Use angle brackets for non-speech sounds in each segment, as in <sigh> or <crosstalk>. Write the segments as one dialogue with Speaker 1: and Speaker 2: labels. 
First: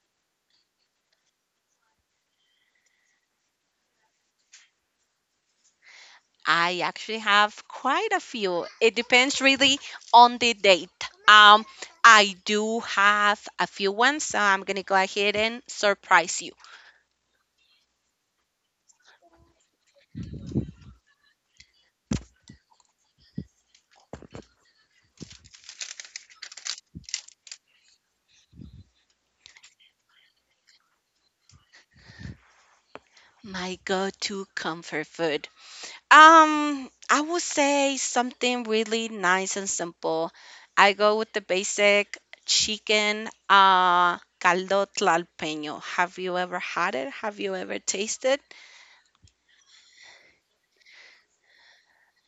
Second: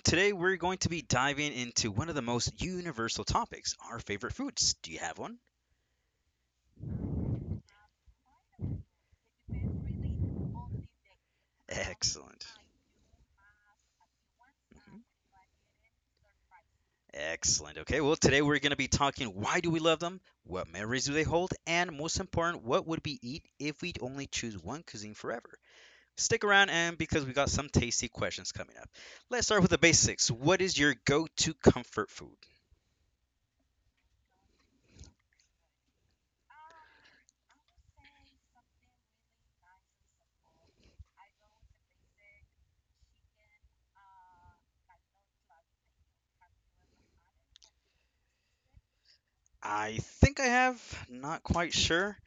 Speaker 1: Today we're going to be diving into one of the most universal topics our favorite foods. Do you have one?
Speaker 2: I actually have quite a few. It depends really on the date. Um, I
Speaker 1: Excellent.
Speaker 2: do have a few ones, so I'm gonna
Speaker 1: Mhm.
Speaker 2: go ahead and surprise you.
Speaker 1: Excellent. Okay, well, today we're going to be talking why do we love them, what memories do they hold, and most important, what would we eat if we only choose one cuisine forever? Stick around, and because we got some tasty questions coming up. Let's start with the basics. What is your go to comfort food?
Speaker 2: My go-to comfort food. I would say something really nice and simple. I go with the basic chicken caldo tlalpeño. Have you ever had it? Have you ever tasted?
Speaker 1: I think I have, not quite sure.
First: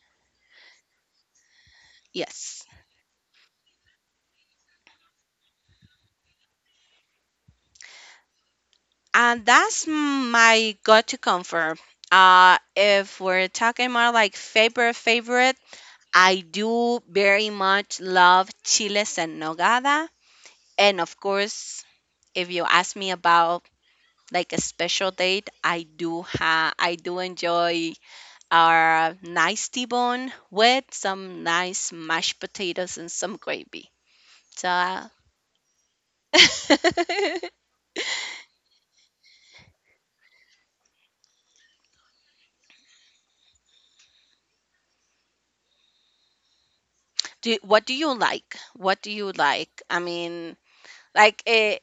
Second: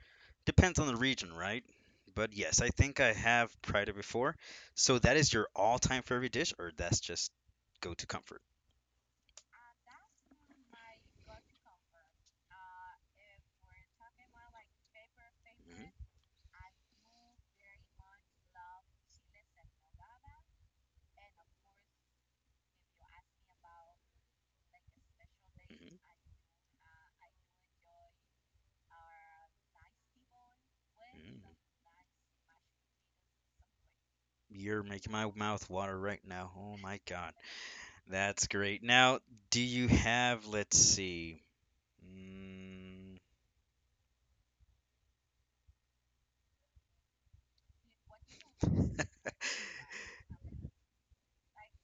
Speaker 1: Depends on the region, right? But yes,
Speaker 2: Yes.
Speaker 1: I think I have tried it before. So that is your all time favorite dish, or that's just go to comfort?
Speaker 2: And that's my go to comfort. If we're talking about like favorite favorite,
Speaker 1: hmm
Speaker 2: I do very much love chiles en nogada. And of course, if you ask me about like a special date,
Speaker 1: hmm
Speaker 2: I do enjoy our nice T-bone with some
Speaker 1: Mm.
Speaker 2: nice mashed potatoes and some gravy. So,
Speaker 1: You're
Speaker 2: <laughs>
Speaker 1: making my mouth water right now. Oh my god. That's great. Now, do you have, let's see. Mm,
Speaker 2: do what do you like?
Speaker 1: <laughs>
Speaker 2: What do
Speaker 1: mhm.
Speaker 2: you like? I mean, like eh,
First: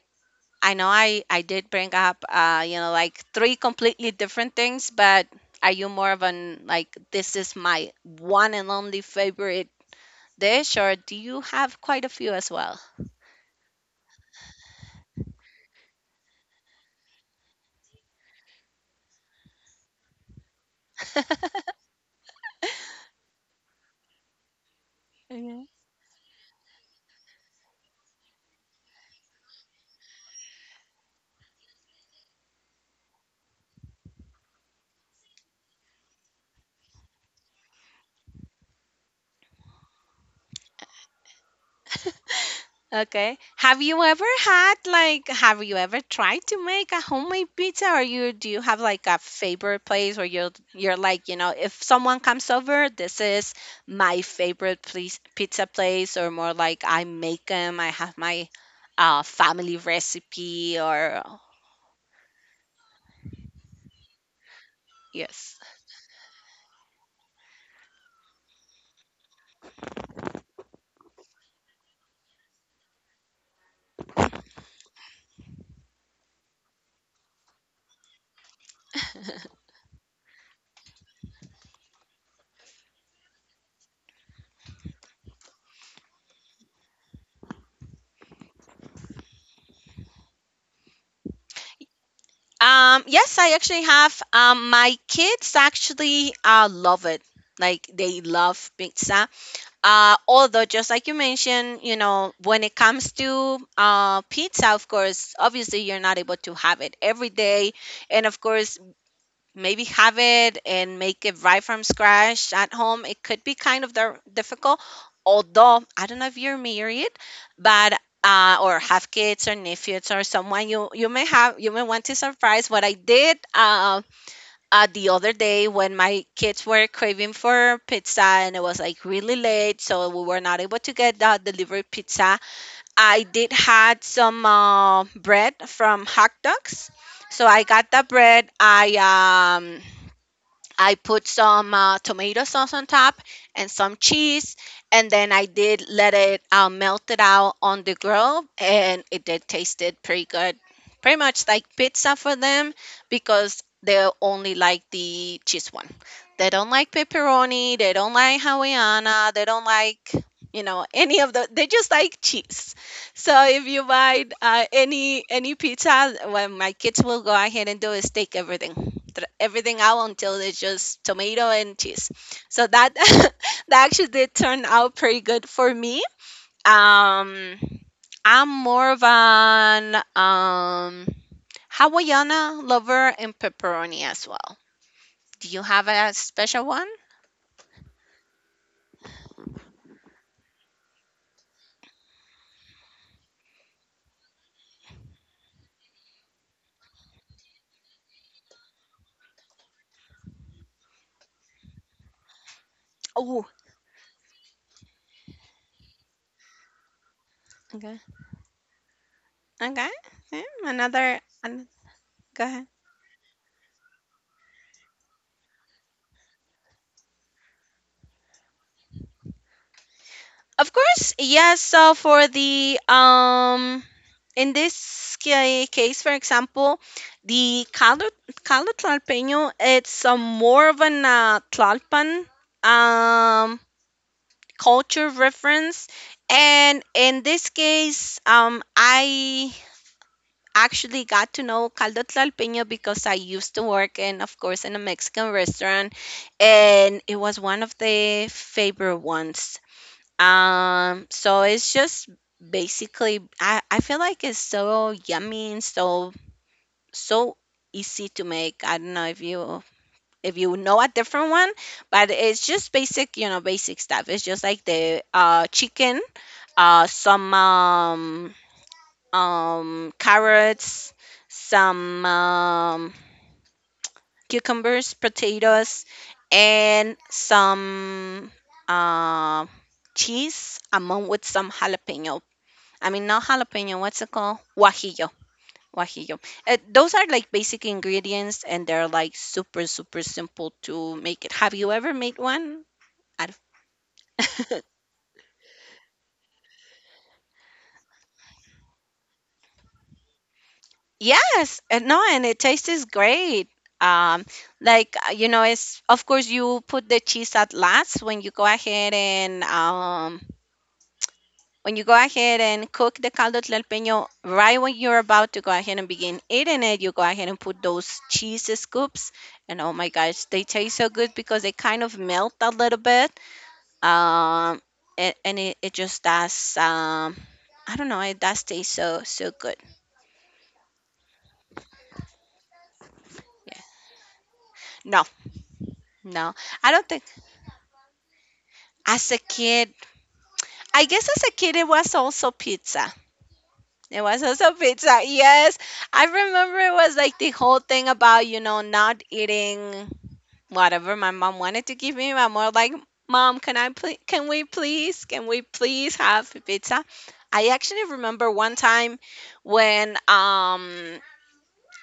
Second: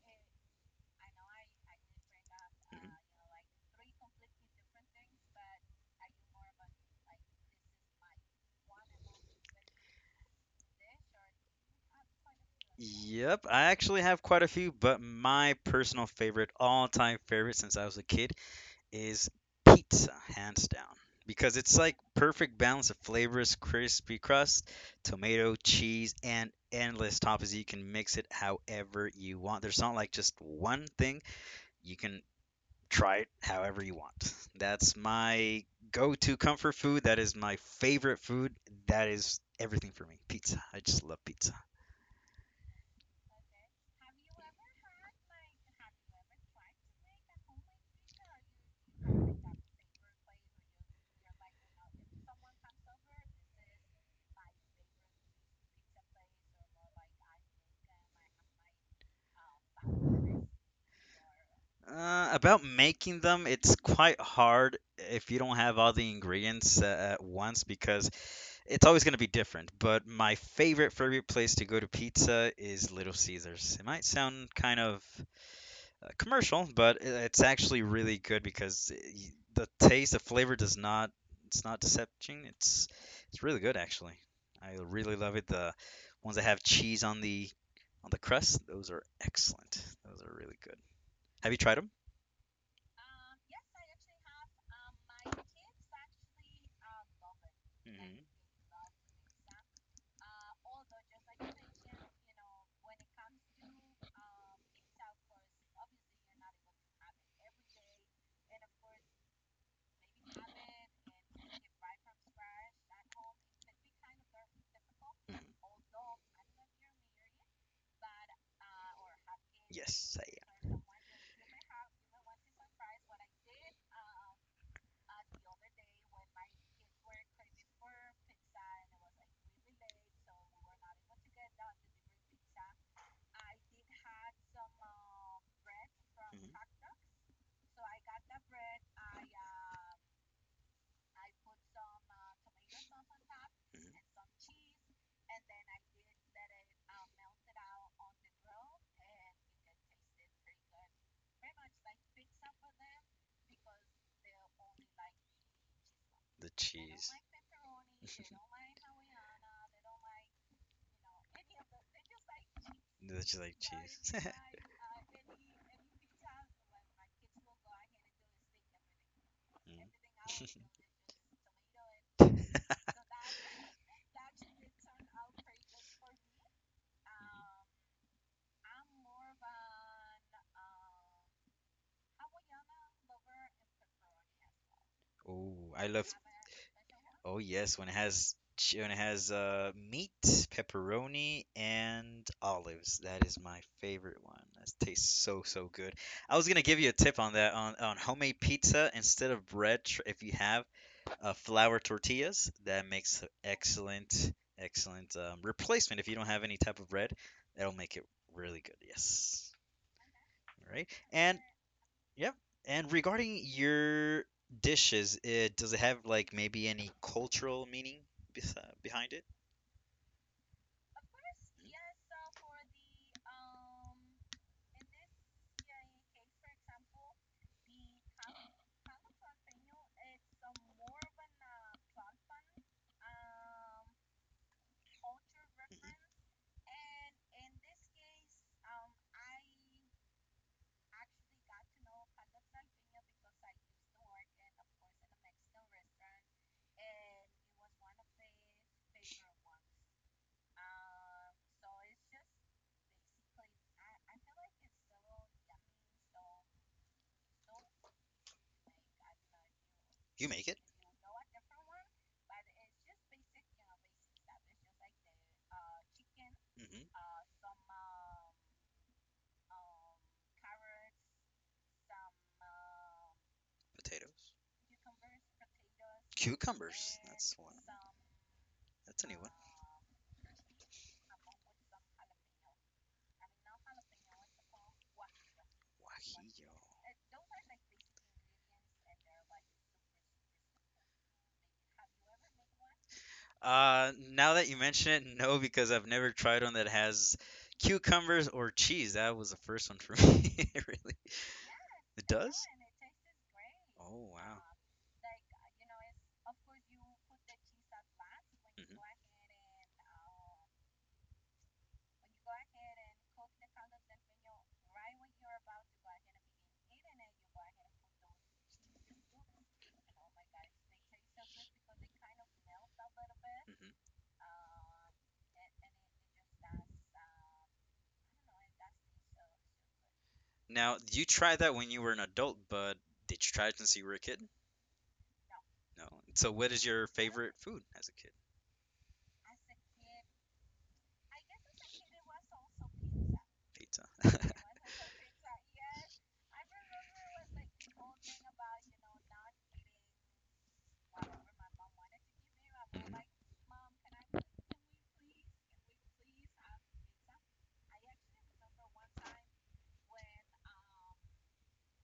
Speaker 2: I know I did bring up you know like three completely different things, but are you more of an like this is my one and only favorite dish, or do you have quite a few as well?
Speaker 1: Yep, I actually have quite a few, but my personal favorite, all-time favorite since I was a kid, is pizza, hands down. Because it's like perfect balance of flavors, crispy crust, tomato, cheese, and endless toppings. You can mix it however you want. There's not like just one thing. You can try it however you want. That's my go to comfort food. That is my favorite food. That is everything for me. Pizza. I just love pizza.
Speaker 2: Okay. Have you ever had like have you ever tried to make a homemade pizza or you do you have like a favorite place where you're like, you know, if someone comes over, this is my favorite place pizza place or more like I make them, I have my family recipe or
Speaker 1: About making them, it's quite hard if you don't
Speaker 2: yes.
Speaker 1: have all the ingredients at once because it's always going to be different. But my favorite place to go to pizza is Little Caesars. It might sound kind of commercial, but it's actually really good because the taste, the flavor does not it's not deception. It's really good actually. I really love it. The ones that have cheese on the crust, those are excellent. Those are really good. Have you tried them?
Speaker 2: Yes, I actually have my kids actually love it. Like
Speaker 1: hmm
Speaker 2: they love pizza. Although, just like you mentioned, you know, when it comes to pizza, of course, obviously you're not able to have it every day. And of course, maybe have it and make it right from scratch at home. It could be kind of difficult.
Speaker 1: hmm
Speaker 2: Although, I don't know if you're married, but or have kids or nephews
Speaker 1: Yes,
Speaker 2: or
Speaker 1: I am.
Speaker 2: someone you may have you may want to surprise. What I did The other day when my kids were craving for pizza and it was like really late, so we were not able to get the delivery pizza. I did had some bread from Hot
Speaker 1: Mhm.
Speaker 2: Dogs, so I got the bread. I put some tomato sauce on top and some cheese, and then I did let it melt it out on the grill, and it did tasted pretty good. Pretty much like pizza for them because they only like the cheese one.
Speaker 1: The
Speaker 2: They don't like
Speaker 1: cheese.
Speaker 2: pepperoni. They don't like Hawaiiana. They don't like
Speaker 1: <laughs>
Speaker 2: you know any of the. They just like cheese.
Speaker 1: And then
Speaker 2: So
Speaker 1: she's like,
Speaker 2: if you buy
Speaker 1: jeez. <laughs>
Speaker 2: any pizza, when my kids will go ahead and do is take everything
Speaker 1: Mm.
Speaker 2: out until it's just tomato and cheese. So that <laughs> that actually did turn out pretty good for me. Um, I'm more of an Hawaiiana lover and pepperoni as well.
Speaker 1: <laughs>
Speaker 2: Do you
Speaker 1: Oh, I
Speaker 2: have
Speaker 1: love.
Speaker 2: a special one?
Speaker 1: Oh yes, when it has when it has meat, pepperoni, and olives. That is my favorite one. That tastes so so good. I was gonna give you a tip on that on homemade pizza instead of bread if you have. Uh, flour tortillas. That makes
Speaker 2: Oh,
Speaker 1: excellent, excellent replacement if you don't have any type of bread. That'll make
Speaker 2: okay.
Speaker 1: it really good. Yes.
Speaker 2: Okay. Yeah,
Speaker 1: All right.
Speaker 2: another,
Speaker 1: And
Speaker 2: an-
Speaker 1: yeah.
Speaker 2: Go ahead.
Speaker 1: And regarding your dishes, it, does it have like maybe any cultural meaning behind it?
Speaker 2: Of course, yes. So for the case, for example, the caldo tlalpeño, it's a more of an Tlalpan um, culture
Speaker 1: hmm
Speaker 2: reference. And in this case, I actually got to know caldo tlalpeño because I used to work in, of course, in a Mexican restaurant, and it was one of the favorite ones. So it's just basically I feel like it's so yummy and so easy to make. I don't know
Speaker 1: You
Speaker 2: if
Speaker 1: make it.
Speaker 2: you know a different one, but it's just basic, you know, basic stuff. It's just like the chicken,
Speaker 1: hmm
Speaker 2: some carrots, some
Speaker 1: Potatoes,
Speaker 2: cucumbers, potatoes, and
Speaker 1: cucumbers. That's one.
Speaker 2: some
Speaker 1: That's a new one.
Speaker 2: uh cheese among with some jalapeno. I mean, not jalapeno. What's it called? Guajillo. Guajillo.
Speaker 1: Guajillo.
Speaker 2: Those are like basic ingredients, and they're like super, super simple to make it. Have you ever made one? I
Speaker 1: Now that you
Speaker 2: don't-
Speaker 1: mention it, no, because I've never tried one that has cucumbers or cheese. That was the first one for me. <laughs> It really,
Speaker 2: <laughs> yes. And no,
Speaker 1: it
Speaker 2: and
Speaker 1: does?
Speaker 2: it tastes great.
Speaker 1: Oh,
Speaker 2: Um,
Speaker 1: wow.
Speaker 2: you know, it's of course you put the cheese at last when you go ahead and cook the caldo tlalpeño, right when you're about to go ahead and begin eating it, you go ahead and put those cheese scoops. And oh my gosh, they taste so good because they kind of melt a little bit.
Speaker 1: hmm hmm
Speaker 2: Um, and it just does, I don't know, it does taste so, so good.
Speaker 1: Now, you tried that when you were an adult, but did you try it
Speaker 2: Yeah.
Speaker 1: since you were a kid?
Speaker 2: No,
Speaker 1: No. So,
Speaker 2: no,
Speaker 1: what is
Speaker 2: I
Speaker 1: your
Speaker 2: don't think
Speaker 1: favorite food as a kid?
Speaker 2: as a kid, I guess as a kid, it was also pizza.
Speaker 1: Pizza.
Speaker 2: It
Speaker 1: <laughs>
Speaker 2: was also pizza. Yes. I remember it was like the whole thing about, you know, not eating whatever my mom wanted to give me. I'm more like,
Speaker 1: hmm
Speaker 2: Mom, can I please, can we please, can we please have pizza? I actually remember one time when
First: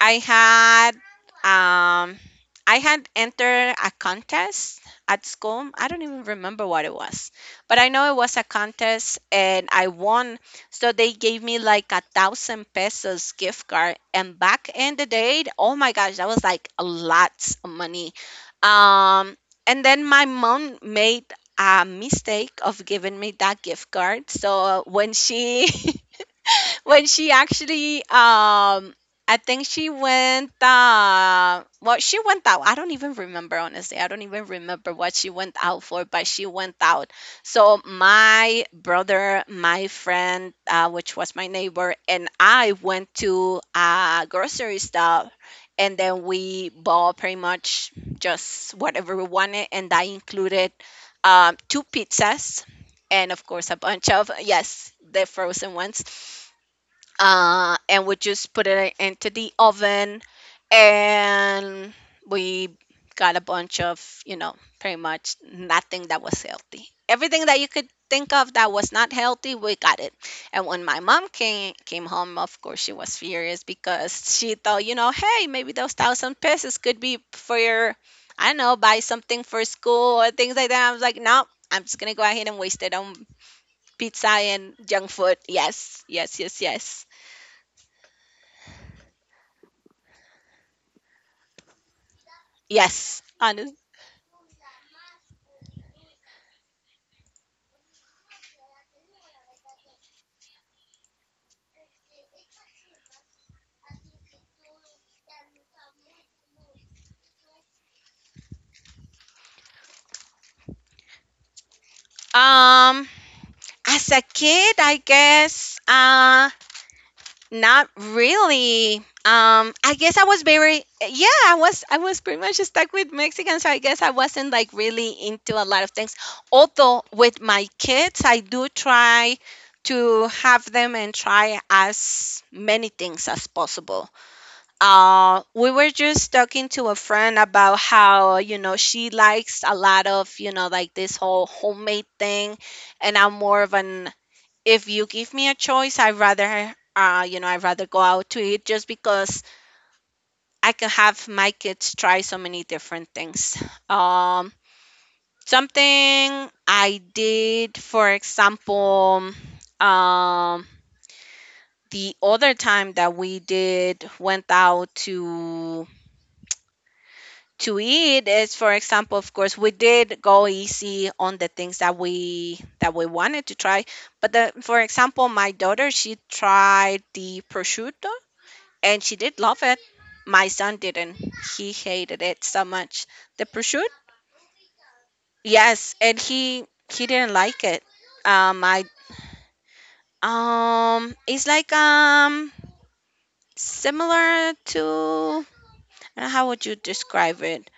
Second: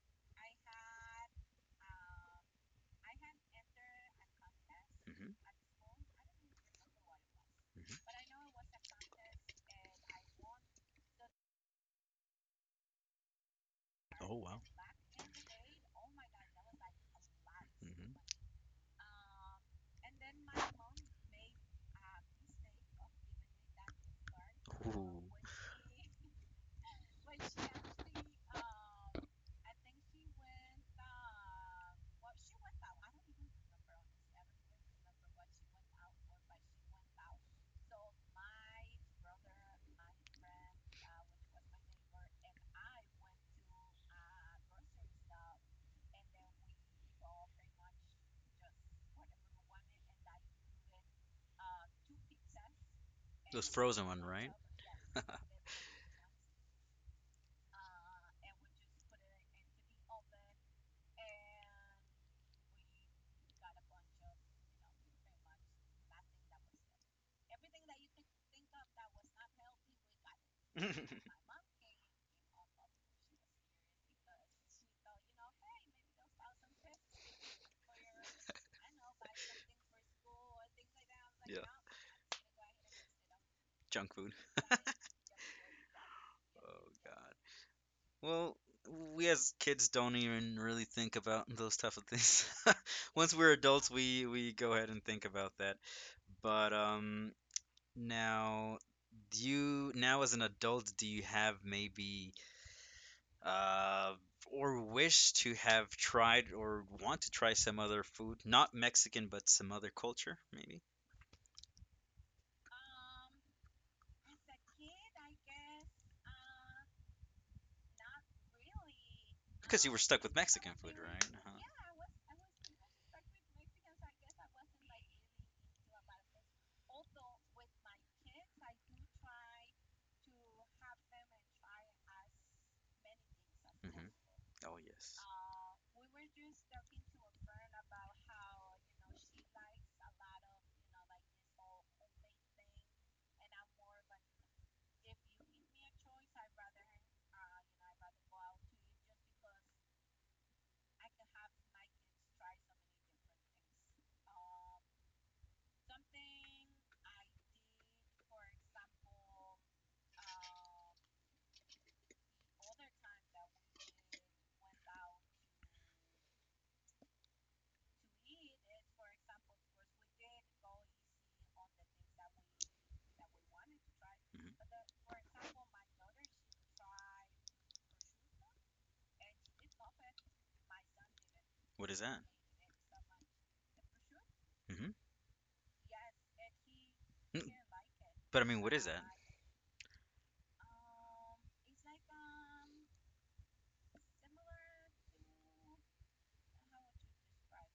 Speaker 2: I had um I had entered a contest at
Speaker 1: hmm
Speaker 2: school. I don't even remember what it was, but I know it was a contest and I won. So they gave me like a thousand pesos gift card.
Speaker 1: Oh
Speaker 2: And
Speaker 1: wow.
Speaker 2: back in the day, oh my gosh, that was like a lot of money. Um, and then my mom made a mistake of giving me that gift card. So when
Speaker 1: Ooh.
Speaker 2: she <laughs> when she actually I think she went well she went out. I don't even remember honestly. I don't even remember what she went out for, but she went out. So my brother, my friend, which was my neighbor, and I went to a grocery store and then we bought pretty much just whatever we wanted and that included two pizzas and of
Speaker 1: Those
Speaker 2: course a
Speaker 1: frozen
Speaker 2: bunch
Speaker 1: one,
Speaker 2: of,
Speaker 1: right?
Speaker 2: yes, the frozen ones,
Speaker 1: <laughs>
Speaker 2: and we just put it into the oven and we got a bunch of, you know, pretty much nothing that was healthy. Everything that you could think of that was not healthy, we got it. And when my mom
Speaker 1: <laughs>
Speaker 2: came home, of course she was furious because she thought, you know, hey, maybe those thousand pesos could be for your, I don't know, buy something for school or things like that. I was like, no,
Speaker 1: yeah.
Speaker 2: I'm just gonna go ahead and waste it on
Speaker 1: Junk
Speaker 2: pizza
Speaker 1: food.
Speaker 2: and junk food. Yes, yes, yes,
Speaker 1: Oh
Speaker 2: yes.
Speaker 1: god. Well, we as kids don't even really think about those type of things. <laughs>
Speaker 2: Yes,
Speaker 1: Once we're
Speaker 2: honest.
Speaker 1: adults, we go ahead and think about that. But now do you now as an adult, do you have maybe uh, or wish to have tried or want to try some other food, not Mexican, but some other culture, maybe?
Speaker 2: Um, as a kid, I guess, not really.
Speaker 1: Because you
Speaker 2: I
Speaker 1: were
Speaker 2: guess I
Speaker 1: stuck with
Speaker 2: was
Speaker 1: Mexican
Speaker 2: very,
Speaker 1: food, right?
Speaker 2: yeah,
Speaker 1: Uh-huh.
Speaker 2: I was pretty much stuck with Mexicans. So I guess I wasn't like really into a lot of things. Although with my kids, I do try to have them and try as many things as possible.
Speaker 1: hmm Oh, yes.
Speaker 2: We were just talking to a friend about how, you know, she likes a lot of, you know, like this whole homemade thing. And I'm more of an, if you give me a choice, I'd rather, you know, I'd rather go out to eat just because I can have my kids try so many different things. Um, Something I did, for example, um, the other time that we did went out to eat is, for example, of course we did go easy on the things that we wanted to try, but
Speaker 1: hmm
Speaker 2: for example, my daughter, she tried the prosciutto and she did love it. My son didn't, he
Speaker 1: What is that?
Speaker 2: hated it so much. The prosciutto,
Speaker 1: hmm
Speaker 2: yes. and He didn't like it.
Speaker 1: But I mean, what
Speaker 2: I
Speaker 1: is that?
Speaker 2: It's like similar to, how would you describe it,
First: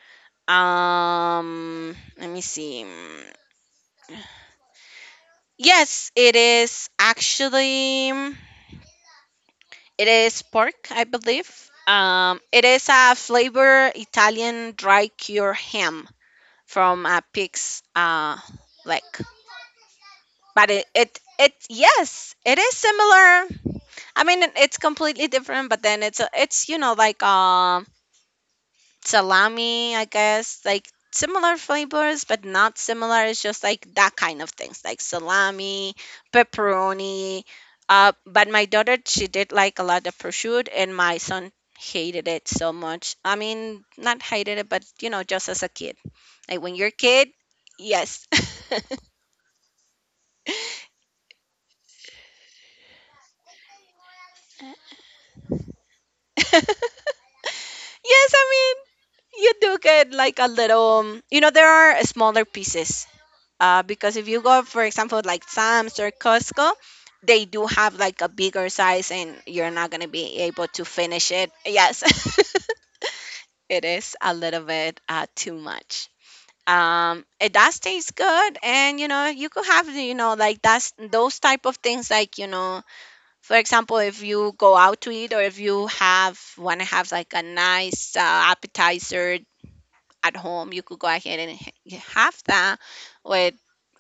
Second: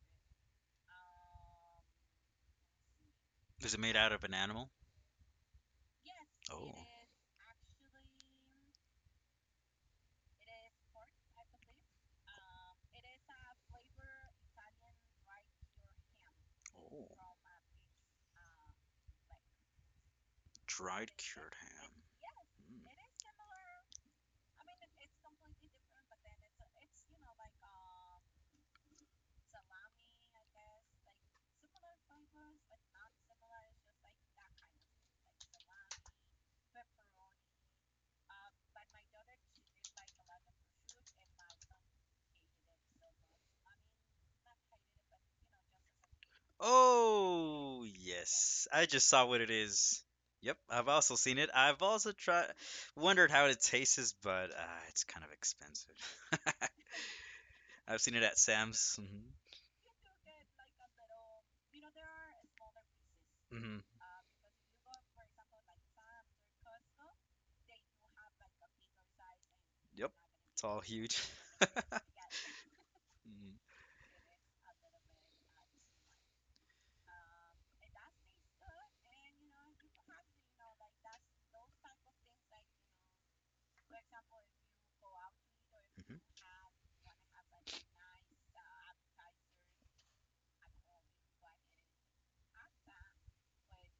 Speaker 2: let me see.
Speaker 1: Is it made out of an animal?
Speaker 2: Yes, it
Speaker 1: Oh,
Speaker 2: is actually, it is pork, I believe. It is a flavor Italian dry cured ham from
Speaker 1: oh,
Speaker 2: a pig's leg. But
Speaker 1: dried cured
Speaker 2: it
Speaker 1: ham.
Speaker 2: yes, it is
Speaker 1: Mm.
Speaker 2: similar. I mean, it's completely different, but then it's you know like salami, I guess, like similar flavors, but not similar. It's just like that kind of things, like salami, pepperoni. But my daughter, she did like a lot of prosciutto, and my son hated it so much. I mean, not hated it, but you know, just as a kid. Like when you're a kid,
Speaker 1: Oh,
Speaker 2: yes.
Speaker 1: yes.
Speaker 2: <laughs>
Speaker 1: I just saw what it is. Yep, I've also seen it. I've also tried, wondered how it tastes, but it's kind of expensive. <laughs> I've seen it
Speaker 2: Yes,
Speaker 1: at
Speaker 2: I mean,
Speaker 1: Sam's.
Speaker 2: you do get like a little, you know, there are smaller pieces.
Speaker 1: hmm hmm
Speaker 2: Because if you go, for example, like Sam's or Costco, they do have like a bigger size and you're not going to
Speaker 1: Yep,
Speaker 2: be
Speaker 1: it's
Speaker 2: able
Speaker 1: all
Speaker 2: to
Speaker 1: huge.
Speaker 2: finish it.
Speaker 1: <laughs>
Speaker 2: Yes, <laughs> it is a little bit too much. It does taste good, and you could have, like, that's those type of things, for example, if you go out to eat, or if you
Speaker 1: Mhm.
Speaker 2: have, want to have like a nice appetizer at home, you could go ahead and you have that with,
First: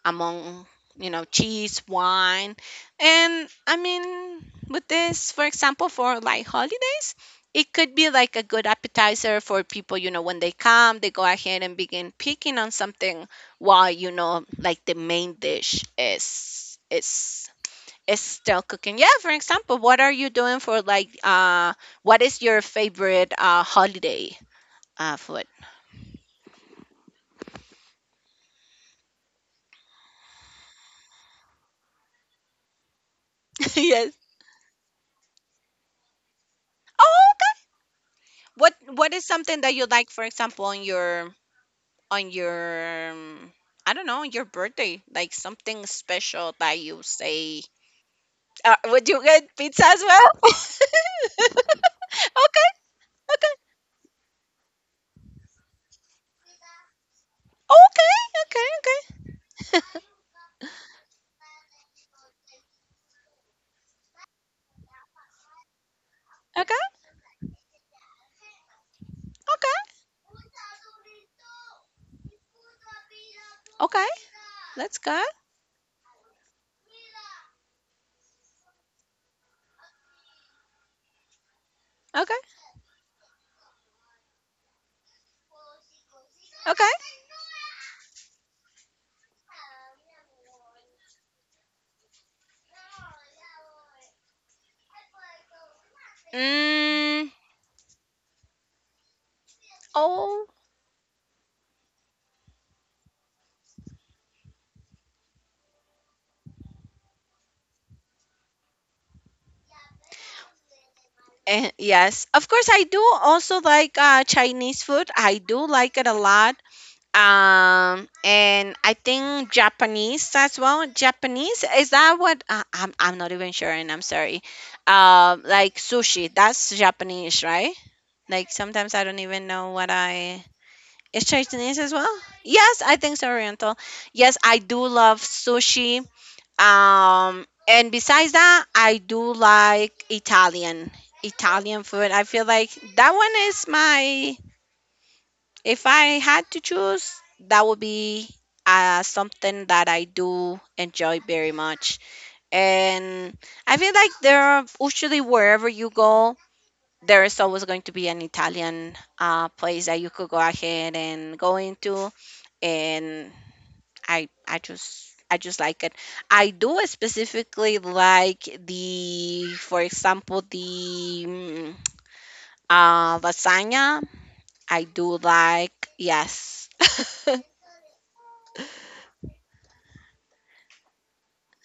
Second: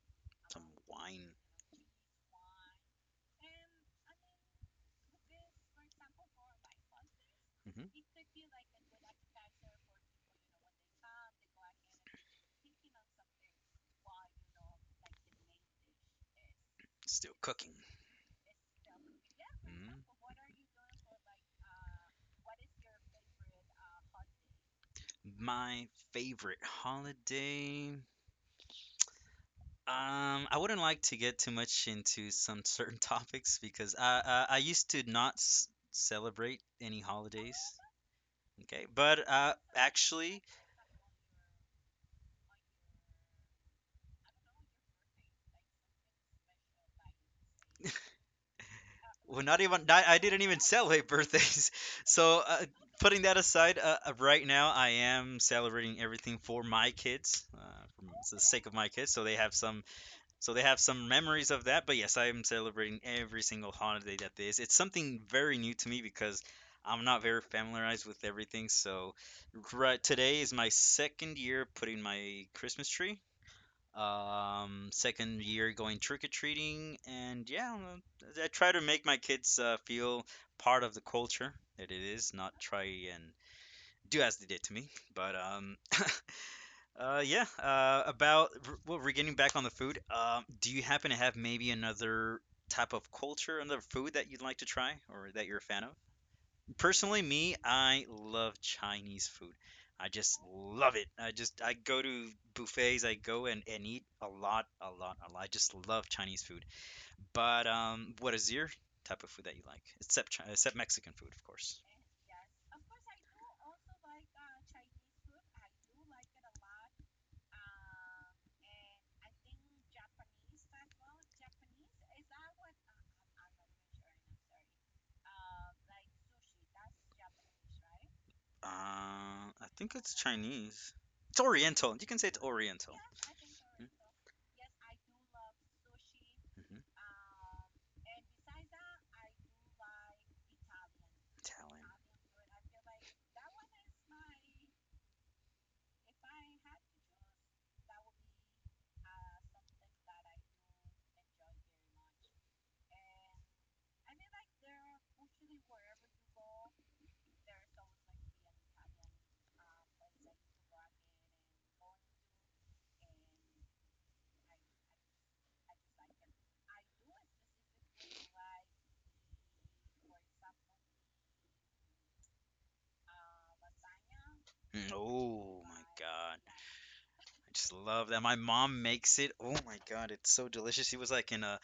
Speaker 2: among,
Speaker 1: Some wine.
Speaker 2: cheese, wine. And I mean, with this, for example, for like holidays, it could
Speaker 1: hmm
Speaker 2: be like a good appetizer for people, when they come they go ahead and begin picking on something while, like, the main dish is
Speaker 1: Still
Speaker 2: is
Speaker 1: cooking.
Speaker 2: is still cooking. Yeah, for example, what are you doing for like what is your favorite holiday
Speaker 1: Mm.
Speaker 2: food?
Speaker 1: My favorite holiday. I wouldn't like to get too much into some certain <laughs> topics
Speaker 2: <laughs>
Speaker 1: because
Speaker 2: Yes.
Speaker 1: I I used to not celebrate any
Speaker 2: Oh.
Speaker 1: holidays.
Speaker 2: What
Speaker 1: Okay,
Speaker 2: what is
Speaker 1: but
Speaker 2: something that you like, for
Speaker 1: actually,
Speaker 2: example, on your on your um, I don't know, on your birthday, like something special that you say. Would you
Speaker 1: well,
Speaker 2: get
Speaker 1: not even
Speaker 2: pizza
Speaker 1: I,
Speaker 2: as
Speaker 1: I
Speaker 2: well?
Speaker 1: didn't
Speaker 2: <laughs>
Speaker 1: even celebrate birthdays. <laughs> So
Speaker 2: Okay,
Speaker 1: putting that
Speaker 2: okay,
Speaker 1: aside, right now I am celebrating everything for my kids,
Speaker 2: okay,
Speaker 1: for the sake of my kids,
Speaker 2: okay,
Speaker 1: so they have some So they have some memories of that, but yes, I am celebrating every single holiday that there is. It's something very new to me because
Speaker 2: okay,
Speaker 1: I'm
Speaker 2: okay,
Speaker 1: not very familiarized with everything. So right, today is my second year putting my Christmas tree.
Speaker 2: okay, okay. Let's go.
Speaker 1: Second year going trick or treating, and yeah, I try to make my kids feel part of the culture that it is,
Speaker 2: Okay,
Speaker 1: not try and do as they did to me. But
Speaker 2: okay.
Speaker 1: Yeah. About well, we're getting back on the food. Do you happen to have maybe another type of culture, another food that you'd like to try or that you're a fan of? Personally,
Speaker 2: Mm,
Speaker 1: me, I love Chinese food. I just
Speaker 2: oh,
Speaker 1: love it. I just I go to buffets. I go and eat a lot, a lot, a lot. I just love Chinese food. But what is your type of food that you like, except except Mexican food, of course?
Speaker 2: yes. Of course, I do also like Chinese food. I do like it a lot. And I think Japanese as well. Japanese, is that what, I'm not even sure, and I'm sorry. Like sushi, that's Japanese, right? Like sometimes I don't even
Speaker 1: I
Speaker 2: know what
Speaker 1: think it's
Speaker 2: I,
Speaker 1: Chinese.
Speaker 2: is
Speaker 1: It's
Speaker 2: Chinese as
Speaker 1: Oriental. You
Speaker 2: well.
Speaker 1: can say it's
Speaker 2: Yes,
Speaker 1: Oriental.
Speaker 2: I think it's Oriental.
Speaker 1: Hmm?
Speaker 2: Yes, I do love sushi.
Speaker 1: hmm
Speaker 2: And besides that, I do like Italian. Italian
Speaker 1: Talon.
Speaker 2: food, I feel like that one is my, if I had to choose, that would be something that I do enjoy very much. And I feel like there are usually, wherever you go, there is always going to be an Italian place that you could go ahead and go into. And I just, I just like it. I do specifically like the, for example, the lasagna. I
Speaker 1: Mm,
Speaker 2: do
Speaker 1: oh my
Speaker 2: like,
Speaker 1: god.
Speaker 2: yes.
Speaker 1: I
Speaker 2: <laughs>
Speaker 1: just love that. My mom makes it. Oh my god, it's so delicious. He was like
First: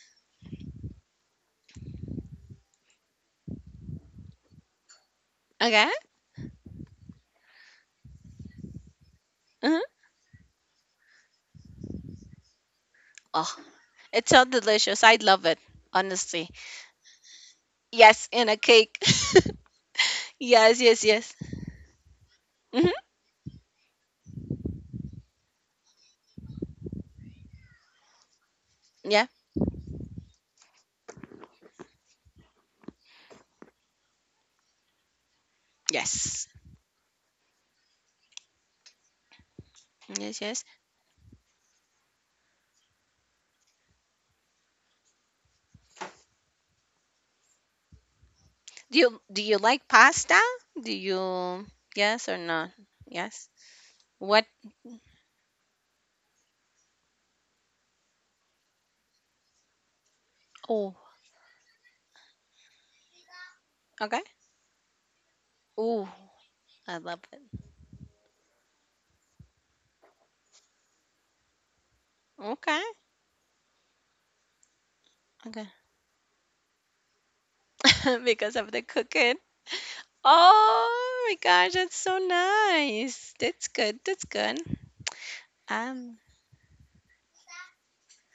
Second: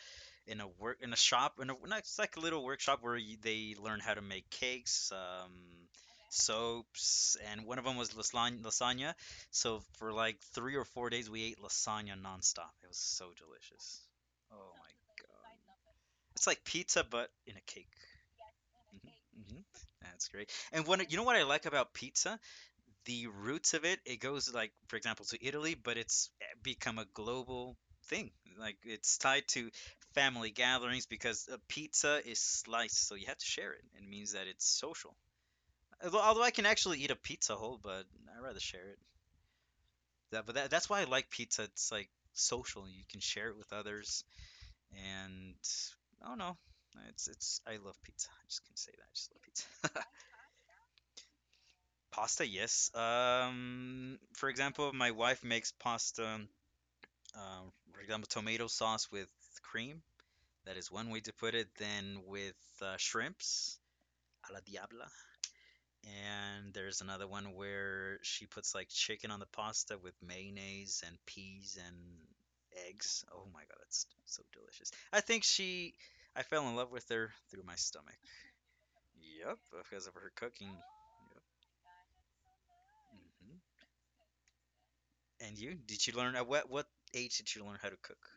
Speaker 1: in a work in a shop in a not it's like a little workshop where you, they learn how to make cakes,
Speaker 2: Okay.
Speaker 1: soaps, and one of them was lasagna, lasagna. So
Speaker 2: Hmm.
Speaker 1: for like three or four days, we ate lasagna nonstop. It was so
Speaker 2: Oh,
Speaker 1: delicious.
Speaker 2: it's so
Speaker 1: Oh my
Speaker 2: delicious. I love
Speaker 1: god,
Speaker 2: it,
Speaker 1: it's
Speaker 2: honestly.
Speaker 1: like pizza but in a cake.
Speaker 2: Yes, in a cake.
Speaker 1: hmm That's
Speaker 2: <laughs>
Speaker 1: great.
Speaker 2: Yes,
Speaker 1: And one,
Speaker 2: yes,
Speaker 1: you know
Speaker 2: yes.
Speaker 1: what I like about pizza?
Speaker 2: Hmm.
Speaker 1: The roots of it, it goes like, for example, to Italy, but it's become a global thing. Like it's
Speaker 2: Yeah.
Speaker 1: tied to family gatherings because a pizza is sliced, so you have to share it. It means that it's social. Although, although
Speaker 2: Yes.
Speaker 1: I can actually eat a pizza whole, but I rather share it.
Speaker 2: Yes,
Speaker 1: That, but
Speaker 2: yes.
Speaker 1: that, that's why I like pizza. It's like social. You can share it with others, and I don't know. It's it's. I love pizza. I just can say
Speaker 2: Do
Speaker 1: that. I
Speaker 2: you
Speaker 1: just love
Speaker 2: do you like
Speaker 1: pizza.
Speaker 2: pasta? Do
Speaker 1: <laughs>
Speaker 2: you, yes or
Speaker 1: Pasta,
Speaker 2: not?
Speaker 1: yes.
Speaker 2: Yes.
Speaker 1: Um,
Speaker 2: What?
Speaker 1: for example, my wife makes pasta, uh, for example, tomato sauce with cream. That is
Speaker 2: Oh,
Speaker 1: one way to put it. Then with shrimps,
Speaker 2: okay.
Speaker 1: a la diabla.
Speaker 2: Oh,
Speaker 1: And
Speaker 2: I
Speaker 1: there's
Speaker 2: love
Speaker 1: another
Speaker 2: it.
Speaker 1: one where she puts like chicken on the pasta with mayonnaise and peas and
Speaker 2: Okay.
Speaker 1: eggs. Oh my God, that's so delicious.
Speaker 2: Okay.
Speaker 1: I fell in love with her through my stomach.
Speaker 2: <laughs> Because of the cooking.
Speaker 1: Yep, because of her cooking.
Speaker 2: Oh my gosh, that's so nice.
Speaker 1: Yep.
Speaker 2: That's good. That's good.
Speaker 1: And you? Did you
Speaker 2: Um.
Speaker 1: learn at what age did you learn how to cook?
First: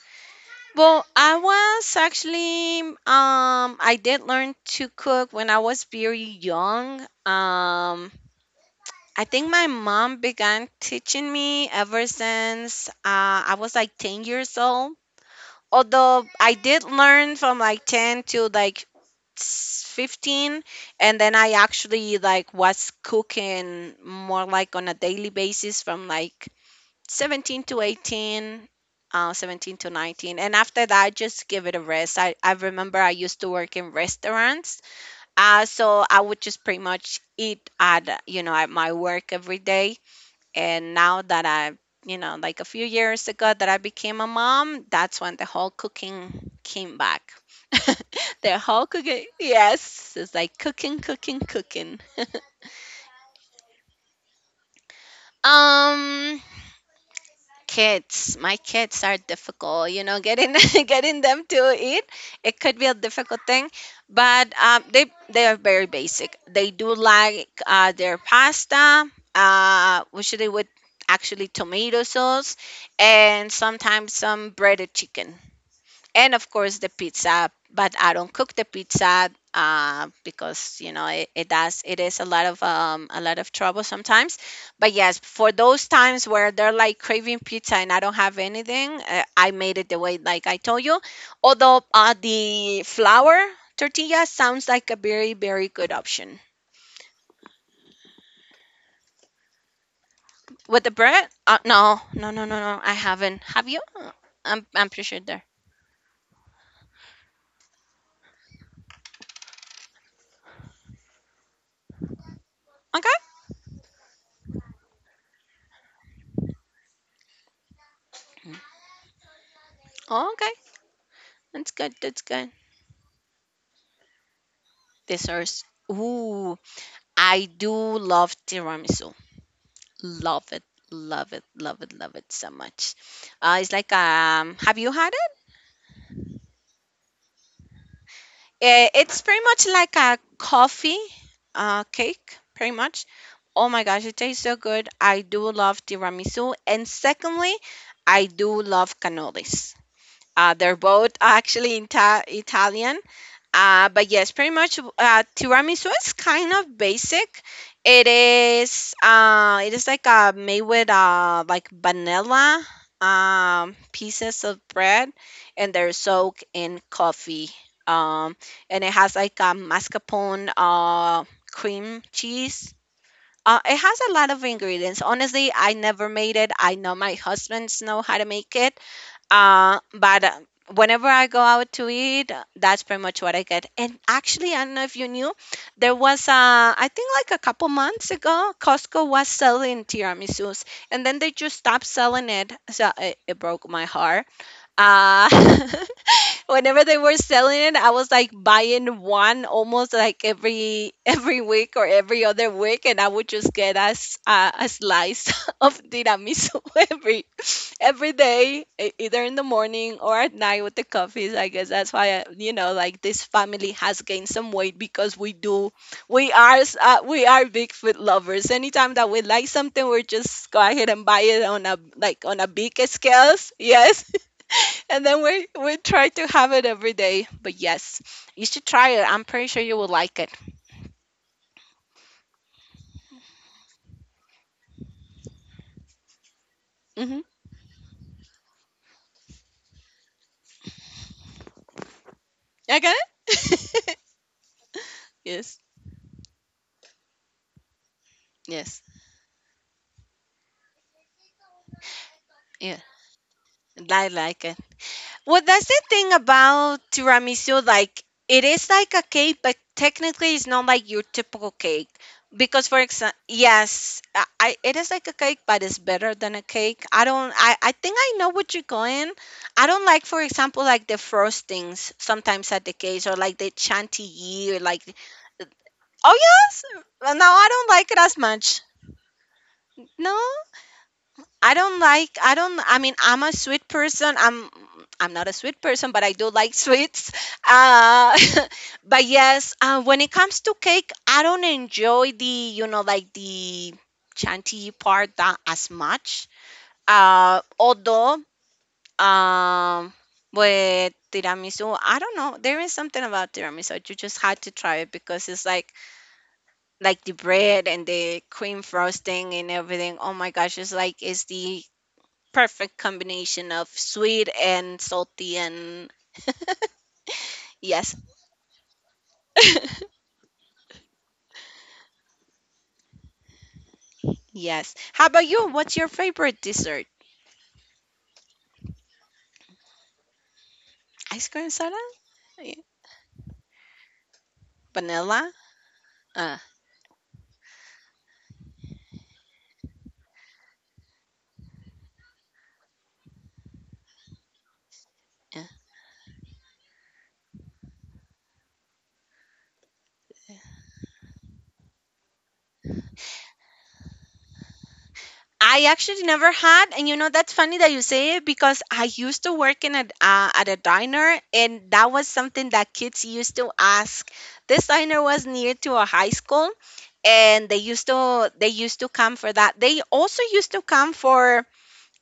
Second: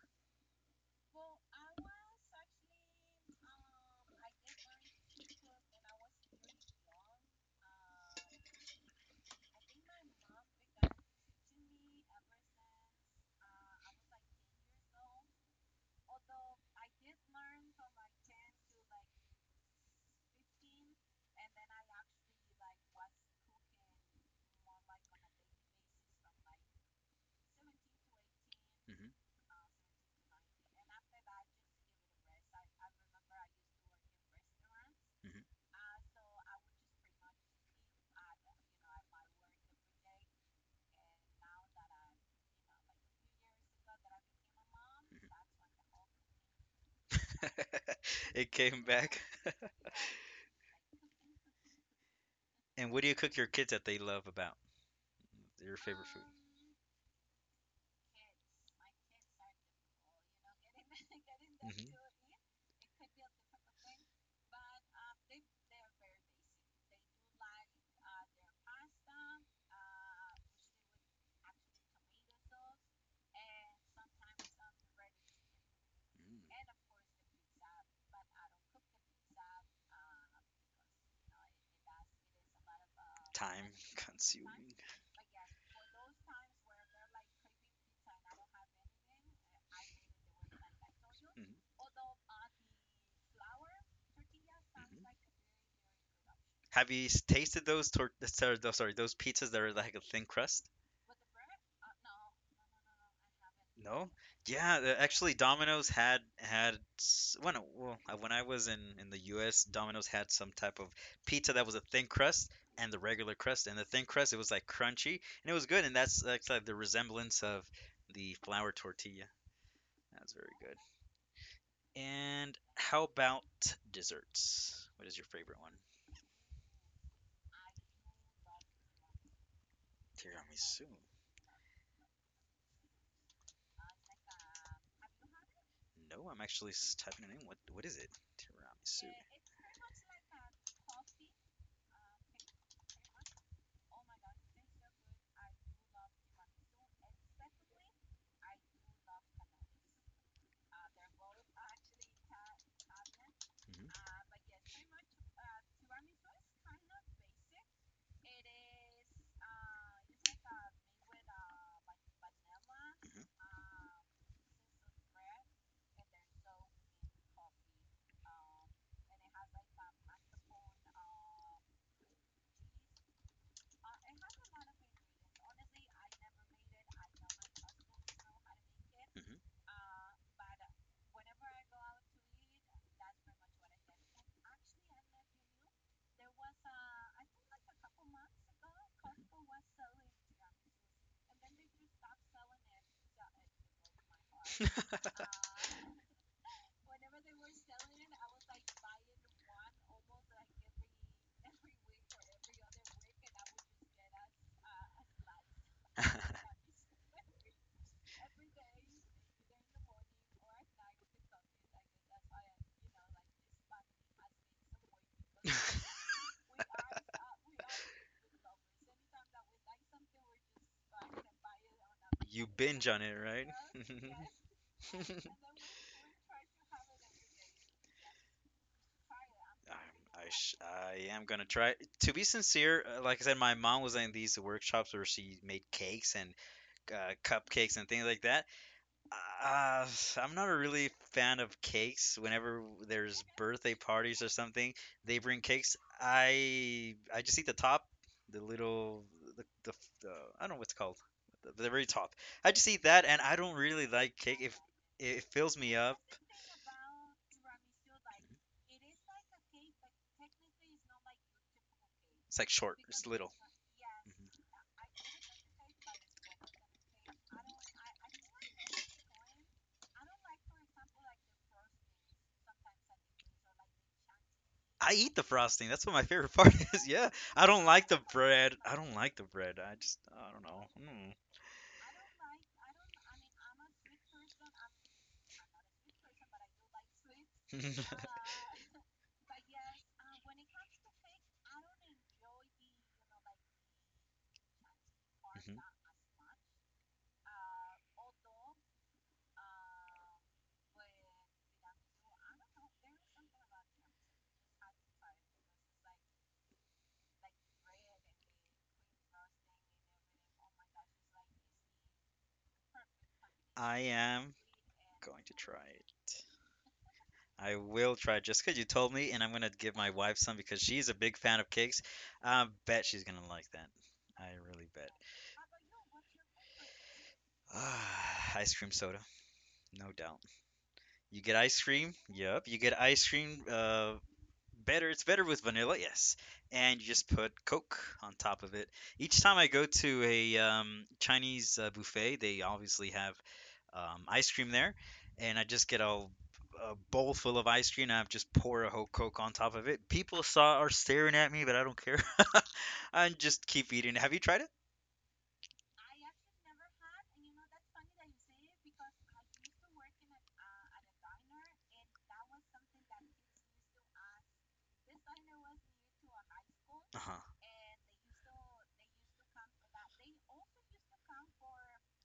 Speaker 2: Well, I was actually, I did learn to cook when I was very young. I think my mom began teaching me ever since I was like 10 years old. Although I did learn from like 10 to like 15, and then I actually, like, was cooking more like on a daily basis from like 17 to 18, 17 to 19. And after that, I just give it a rest. I remember I used to work in restaurants,
Speaker 1: hmm hmm
Speaker 2: so I would just pretty much eat at, at my work every day. And now that I, like, a few years ago that I became a mom, that's when the whole cooking came back.
Speaker 1: <laughs>
Speaker 2: <laughs>
Speaker 1: It
Speaker 2: The
Speaker 1: came
Speaker 2: whole
Speaker 1: back.
Speaker 2: cooking, yes, it's like cooking, cooking, cooking. <laughs>
Speaker 1: And what do you cook your kids that they love about your favorite food?
Speaker 2: um Kids, my kids are difficult, you know, getting <laughs> getting them to
Speaker 1: hmm
Speaker 2: eat, it could be a difficult thing. But they, are very basic. They do like their pasta, usually with, actually, tomato sauce, and sometimes some breaded chicken. And of course the pizza, but I don't cook the pizza, because, you know, it does, it is a lot of
Speaker 1: Time
Speaker 2: trouble sometimes.
Speaker 1: consuming.
Speaker 2: But yes, for those times where they're like craving pizza and I don't have anything, I made it the way like I told you.
Speaker 1: Mhm, mhm.
Speaker 2: Although, the flour tortilla sounds like a very, very good option.
Speaker 1: Have you tasted those sorry, those sorry, those pizzas that are like a thin crust?
Speaker 2: With the bread, no, no, no, no, no, I haven't. Have you?
Speaker 1: No? Yeah,
Speaker 2: I'm pretty sure
Speaker 1: actually,
Speaker 2: there.
Speaker 1: Domino's had had when I was in the US, Domino's had some type of pizza that was a thin crust and the
Speaker 2: Okay.
Speaker 1: regular crust, and the thin crust it was like crunchy and it was good, and that's like the resemblance of the flour tortilla.
Speaker 2: Oh,
Speaker 1: That's
Speaker 2: okay.
Speaker 1: very good.
Speaker 2: That's good. That's good.
Speaker 1: And how about desserts? What is your favorite
Speaker 2: Desserts.
Speaker 1: one?
Speaker 2: Ooh, I do love tiramisu. Love it,
Speaker 1: Tiramisu.
Speaker 2: love it, love it, love it so much. It's like have you had it?
Speaker 1: No, I'm actually typing it in. What is it? Tiramisu.
Speaker 2: It's pretty much like a coffee cake, pretty much. Oh my gosh, it tastes so good. I do love tiramisu, and secondly, I do love cannolis. They're both actually Italian. But yes, pretty much, tiramisu is kind of basic. It is, it is like, made with, like vanilla, pieces of bread, and they're soaked in coffee. Um, and it has like a mascarpone cream cheese. It has a lot of ingredients. Honestly, I never made it. I know my husbands know how to make it,
Speaker 1: Mhm.
Speaker 2: but whenever I go out to eat, that's pretty much what I get. And actually, I don't know if you knew, there was, I think like a couple months ago, Costco was selling tiramisus, and then they just stopped selling it. So it broke my heart. Uh, <laughs> Whenever they were selling it, I was like buying one almost like every <laughs> every week or every other week, and I would just get us a slice <laughs> of
Speaker 1: <laughs>
Speaker 2: tiramisu <laughs> every every day, either in the morning or at night with the coffees. I guess that's why I, you know, like, this family has gained some weight, because we do, we are we are big food lovers. Anytime that we like something, we just go ahead and buy it on a, like on
Speaker 1: You
Speaker 2: a big
Speaker 1: binge on it, right?
Speaker 2: scales.
Speaker 1: <laughs>
Speaker 2: Yes, and then we try to have it every day. But yes, you should try it. I'm pretty sure you will like it.
Speaker 1: I am gonna try. To be sincere, like I said, my mom was in these workshops where she made cakes and
Speaker 2: Mm-hmm.
Speaker 1: cupcakes and things like that. Uh, I'm not a really fan of cakes. Whenever
Speaker 2: Okay.
Speaker 1: there's birthday parties or something, they
Speaker 2: <laughs>
Speaker 1: bring
Speaker 2: Yes.
Speaker 1: cakes. I just eat the top, the
Speaker 2: Yes.
Speaker 1: little the, the, the I don't know what's called, the very top. I just
Speaker 2: Yeah.
Speaker 1: eat that, and I don't really
Speaker 2: I
Speaker 1: like cake.
Speaker 2: like
Speaker 1: If
Speaker 2: it.
Speaker 1: it
Speaker 2: Well,
Speaker 1: fills
Speaker 2: that's
Speaker 1: me
Speaker 2: the
Speaker 1: up,
Speaker 2: thing about tiramisu. Like, it is like a cake, but technically, it's not like your typical cake.
Speaker 1: it's like
Speaker 2: Because,
Speaker 1: short,
Speaker 2: for
Speaker 1: it's
Speaker 2: example,
Speaker 1: little.
Speaker 2: yes,
Speaker 1: Mhm.
Speaker 2: it is like a cake, but it's better than a cake. I don't. I think I know what you're going. I don't like, for example, like the frostings sometimes at the cakes, or like the chantilly, or like.
Speaker 1: I eat the frosting. That's what my
Speaker 2: Oh
Speaker 1: favorite part
Speaker 2: yes.
Speaker 1: <laughs> is. Yeah,
Speaker 2: Well, no,
Speaker 1: I
Speaker 2: I
Speaker 1: don't
Speaker 2: don't
Speaker 1: like
Speaker 2: like it
Speaker 1: the
Speaker 2: as
Speaker 1: bread.
Speaker 2: much.
Speaker 1: I don't like the bread. I just
Speaker 2: No.
Speaker 1: I don't know. Mm.
Speaker 2: I don't like, I don't, I mean, I'm a sweet person. I'm not a sweet person, but I do like sweets. Uh,
Speaker 1: <laughs>
Speaker 2: <laughs> but yes, when it comes to cake, I don't enjoy the, you know, like the chantilly part that
Speaker 1: Mhm.
Speaker 2: as much. Although, um, with tiramisu, I don't know. There is something about tiramisu. You just had to try it, because it's like the bread and the cream frosting and everything. Oh my gosh, it's like, it's the perfect combination of
Speaker 1: I
Speaker 2: sweet
Speaker 1: am
Speaker 2: and
Speaker 1: going to
Speaker 2: salty
Speaker 1: try
Speaker 2: and
Speaker 1: it. I will
Speaker 2: yes.
Speaker 1: try it just because you told me, and I'm gonna give my
Speaker 2: <laughs>
Speaker 1: wife some because she's a big fan of cakes. I bet she's gonna like that. I really
Speaker 2: Yes.
Speaker 1: bet.
Speaker 2: How
Speaker 1: <sighs>
Speaker 2: about you? What's your favorite dessert?
Speaker 1: Ah, ice cream soda, no doubt. You
Speaker 2: Ice
Speaker 1: get
Speaker 2: cream
Speaker 1: ice
Speaker 2: soda?
Speaker 1: cream. Yep, you
Speaker 2: Yeah.
Speaker 1: get ice cream. Better it's better
Speaker 2: Vanilla?
Speaker 1: with vanilla, yes.
Speaker 2: Uh,
Speaker 1: And you just put coke on top of it. Each time I go to a Chinese buffet, they obviously have ice cream there, and I
Speaker 2: yeah.
Speaker 1: just get a bowl full of ice cream and I just pour a whole coke on top of it. People saw are staring at me, but I don't care. <laughs> I just keep eating. Have you tried it?
Speaker 2: I actually never had, and you know that's funny that you say it, because I used to work in a, at a diner, and that was something that kids used to ask. This diner was near to a high school,
Speaker 1: Uh-huh.
Speaker 2: and they used to come for that. They also used to come for,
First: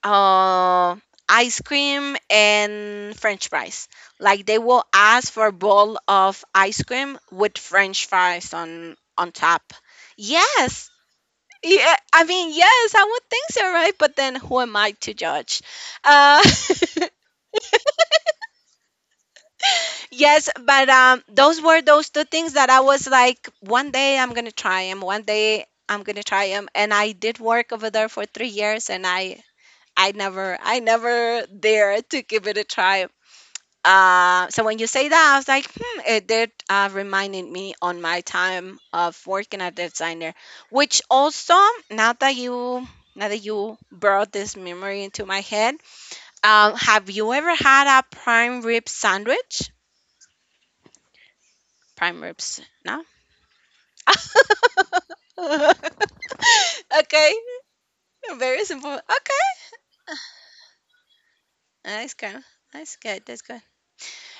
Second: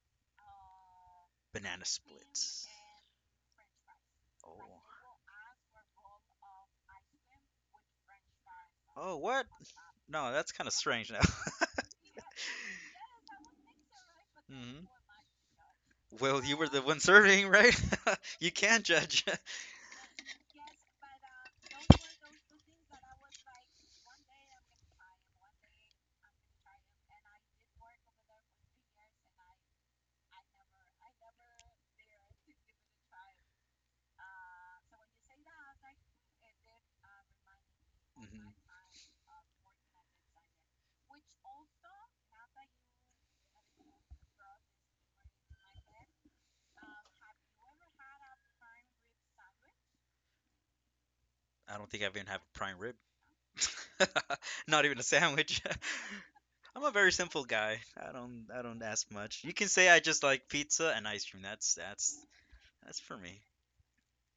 Speaker 2: uh, ice
Speaker 1: Banana
Speaker 2: cream
Speaker 1: splits.
Speaker 2: and french fries. Like, they
Speaker 1: Oh.
Speaker 2: will ask for a bowl of ice cream with french fries on
Speaker 1: Oh
Speaker 2: on
Speaker 1: what?
Speaker 2: top.
Speaker 1: No, that's kind of
Speaker 2: Yes.
Speaker 1: strange now.
Speaker 2: Yeah, I mean, yes, I would think so, right? But then who am
Speaker 1: Hmm.
Speaker 2: I to judge? Uh,
Speaker 1: Well, you were the one serving, right? <laughs> You can't judge. <laughs>
Speaker 2: <laughs> yes, but those were those two things that I was like, one day I'm gonna try them, one day I'm gonna try them. And I did work over there for 3 years, and I never, I never dared to give it a try. So when you say that, I was like, hmm, it did, reminded me on my
Speaker 1: Hmm.
Speaker 2: time of working at the designer, which also, now that you, now that you brought this memory into my head, have you ever had a prime rib sandwich?
Speaker 1: I don't think I've
Speaker 2: Prime
Speaker 1: even have
Speaker 2: ribs,
Speaker 1: a prime rib.
Speaker 2: no?
Speaker 1: <laughs> Not even a sandwich.
Speaker 2: <laughs>
Speaker 1: <laughs> I'm a very
Speaker 2: Okay,
Speaker 1: simple guy. I don't
Speaker 2: very
Speaker 1: I don't
Speaker 2: simple.
Speaker 1: ask much. You
Speaker 2: Okay,
Speaker 1: can say I just like pizza and ice cream. That's
Speaker 2: that's
Speaker 1: that's
Speaker 2: good. That's
Speaker 1: that's for
Speaker 2: good. That's
Speaker 1: me.
Speaker 2: good.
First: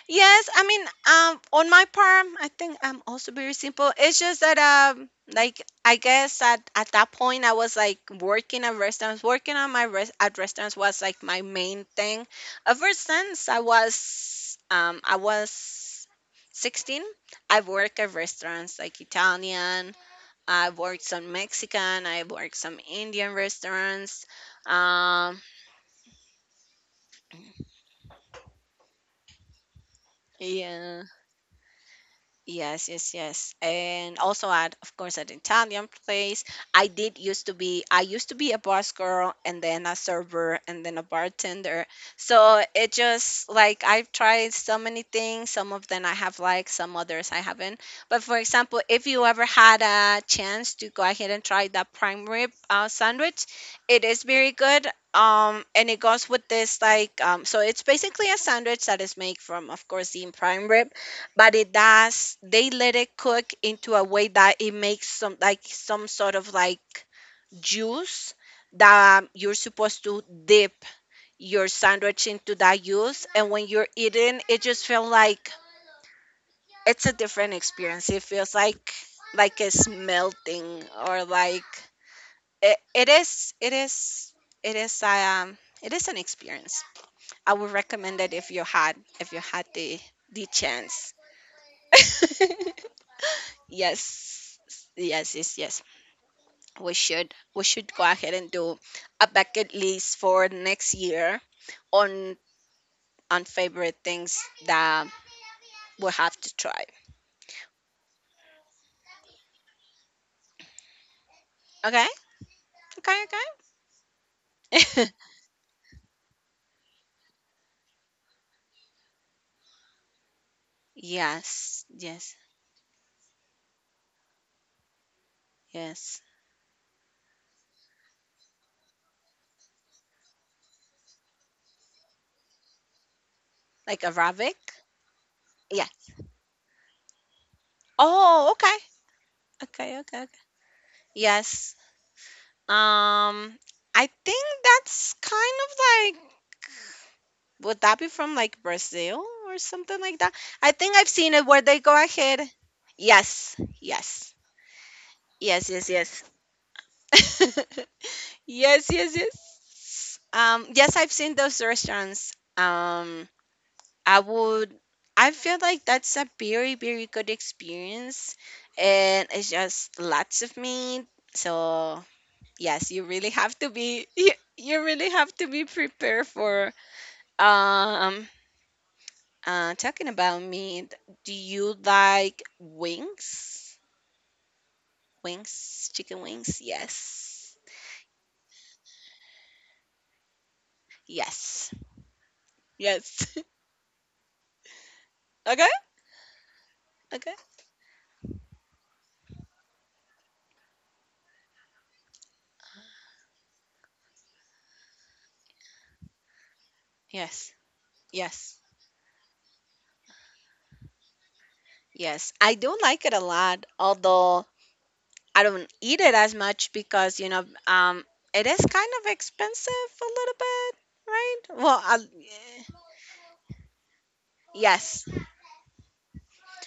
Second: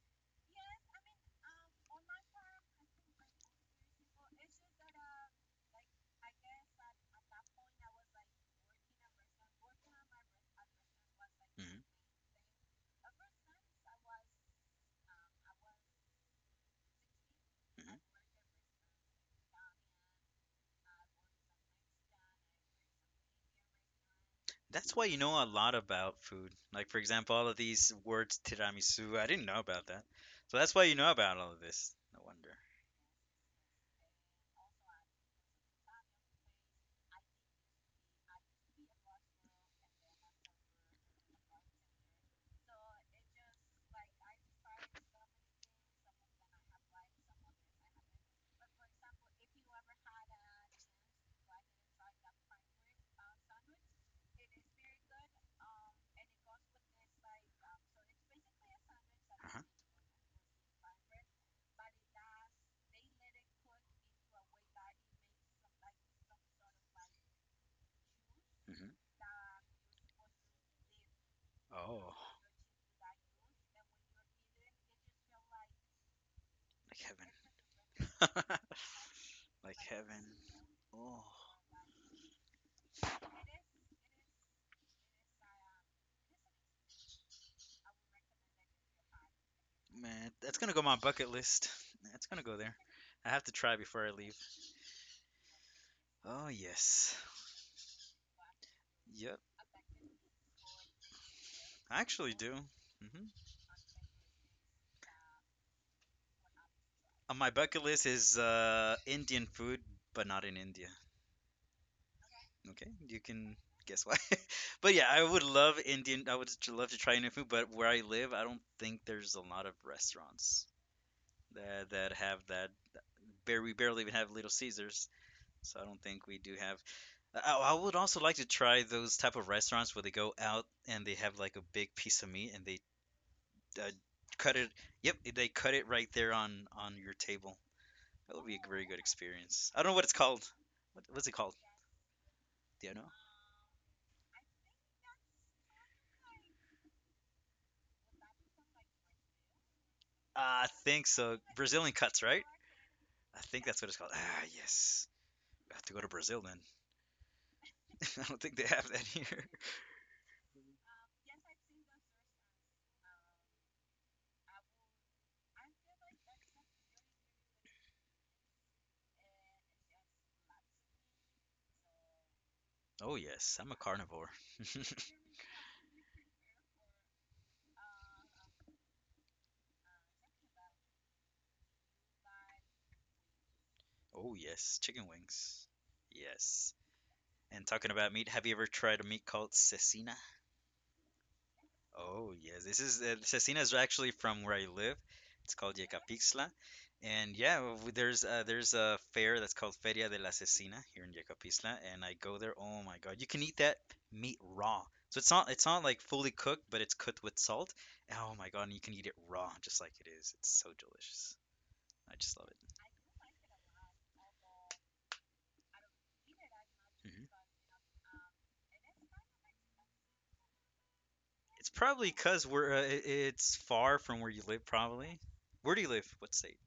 Speaker 2: Yes, I mean, on my part, I think I'm also very simple. It's just that, like, I guess at that point, I was like working at restaurants. Working on my at restaurants was like my
Speaker 1: Hmm.
Speaker 2: main thing. Ever since I was 16, I've worked at restaurants like Italian. I've worked some Mexican. I've worked some Indian restaurants.
Speaker 1: That's why you
Speaker 2: Um,
Speaker 1: know a lot about food. Like for example, all of these words, tiramisu, I didn't know about that. So that's why you
Speaker 2: yeah.
Speaker 1: know about all of this. No wonder.
Speaker 2: Yes, yes, yes. And also at, of course, at Italian place. I used to be a bus girl, and then a server, and then a bartender. So it just like, I've tried so many things. Some of them I have liked, some others I haven't. But for example, if you ever had a chance to go ahead and try that prime rib sandwich, it is very good. And it goes with this like so it's basically a sandwich that is made
Speaker 1: Uh-huh.
Speaker 2: from, of course, the prime rib, but it does, they let it cook into a way that it makes some like some sort of like juice
Speaker 1: Hmm.
Speaker 2: that you're supposed to dip your
Speaker 1: Oh,
Speaker 2: sandwich into that juice, and when you're eating, it just feels like, it's a different experience,
Speaker 1: like
Speaker 2: it
Speaker 1: heaven.
Speaker 2: feels
Speaker 1: <laughs>
Speaker 2: like
Speaker 1: Like
Speaker 2: it's
Speaker 1: heaven.
Speaker 2: melting, or
Speaker 1: Oh,
Speaker 2: like, it, it is it is it is, it is an experience, I would recommend it, if you had, if you had
Speaker 1: man,
Speaker 2: the
Speaker 1: that's gonna go on my
Speaker 2: chance.
Speaker 1: bucket list. That's gonna go there.
Speaker 2: <laughs>
Speaker 1: I have to try before I leave.
Speaker 2: Yes, yes, yes, yes.
Speaker 1: Oh,
Speaker 2: We
Speaker 1: yes.
Speaker 2: should we should go ahead and do a
Speaker 1: Yep.
Speaker 2: bucket list for next year
Speaker 1: I actually
Speaker 2: on
Speaker 1: do. Hmm.
Speaker 2: on favorite things that we have to try.
Speaker 1: On my bucket list is Indian food, but not in India.
Speaker 2: Okay,
Speaker 1: Okay,
Speaker 2: okay,
Speaker 1: you can guess why. <laughs> But
Speaker 2: okay.
Speaker 1: yeah, I would love Indian. I would love to try Indian food, but where I live, I don't think there's a lot of restaurants
Speaker 2: <laughs> Yes,
Speaker 1: that
Speaker 2: yes,
Speaker 1: have that. Bare we barely even have Little Caesars, so I don't
Speaker 2: yes.
Speaker 1: think we do have. I would also like to try those type of restaurants where they go out and they have like a big piece of meat and they uh,
Speaker 2: Like
Speaker 1: cut
Speaker 2: Arabic.
Speaker 1: it. Yep, they cut
Speaker 2: Yeah.
Speaker 1: it right there on your table. That would
Speaker 2: Oh,
Speaker 1: be a
Speaker 2: okay,
Speaker 1: very good experience. I don't know
Speaker 2: okay,
Speaker 1: what it's
Speaker 2: okay, okay.
Speaker 1: called. What's it called?
Speaker 2: Yes.
Speaker 1: Do you know?
Speaker 2: Um, I think that's kind of like, would that be from like Brazil or something like that?
Speaker 1: I
Speaker 2: I
Speaker 1: think
Speaker 2: think I've
Speaker 1: so.
Speaker 2: seen it where
Speaker 1: Brazilian
Speaker 2: they
Speaker 1: cuts,
Speaker 2: go
Speaker 1: right?
Speaker 2: ahead.
Speaker 1: I think that's
Speaker 2: Yes,
Speaker 1: what it's called. Ah,
Speaker 2: yes,
Speaker 1: yes. I have
Speaker 2: yes,
Speaker 1: to go
Speaker 2: yes,
Speaker 1: to
Speaker 2: yes.
Speaker 1: Brazil then.
Speaker 2: <laughs>
Speaker 1: <laughs> I don't think they have that
Speaker 2: Yes, yes,
Speaker 1: here. <laughs>
Speaker 2: yes. Yes, I've seen those restaurants. I would, I feel like that's a very, very good experience, and it's just lots of meat. So yes, you
Speaker 1: Oh,
Speaker 2: really
Speaker 1: yes.
Speaker 2: have to
Speaker 1: I'm a
Speaker 2: be, <laughs>
Speaker 1: carnivore.
Speaker 2: you,
Speaker 1: <laughs>
Speaker 2: you really have to be prepared for, um talking about meat, do you like wings?
Speaker 1: Oh, yes. Chicken wings.
Speaker 2: Wings, chicken wings?
Speaker 1: Yes.
Speaker 2: Yes.
Speaker 1: And talking about meat, have you ever tried a meat called cecina?
Speaker 2: Yes.
Speaker 1: Oh yes, this is
Speaker 2: Yes. <laughs>
Speaker 1: Cecina is actually from where I live. It's
Speaker 2: Okay.
Speaker 1: called Yecapixtla,
Speaker 2: Okay.
Speaker 1: and yeah, there's a fair that's called Feria de la Cecina here in Yecapixtla, and I go there. Oh my God, you can eat that meat raw. So it's not like fully cooked, but it's cooked with
Speaker 2: Yes.
Speaker 1: salt. Oh my
Speaker 2: Yes.
Speaker 1: God, and you can eat it raw, just like it is. It's so delicious. I
Speaker 2: Yes.
Speaker 1: just love
Speaker 2: I
Speaker 1: it.
Speaker 2: do like it a lot, although I don't eat it as much because,
Speaker 1: Hmm.
Speaker 2: you know, it is kind of expensive a little bit, right?
Speaker 1: It's
Speaker 2: Well, I,
Speaker 1: probably 'cause we're it's far from where you live,
Speaker 2: yes.
Speaker 1: probably. Where do you live? What state?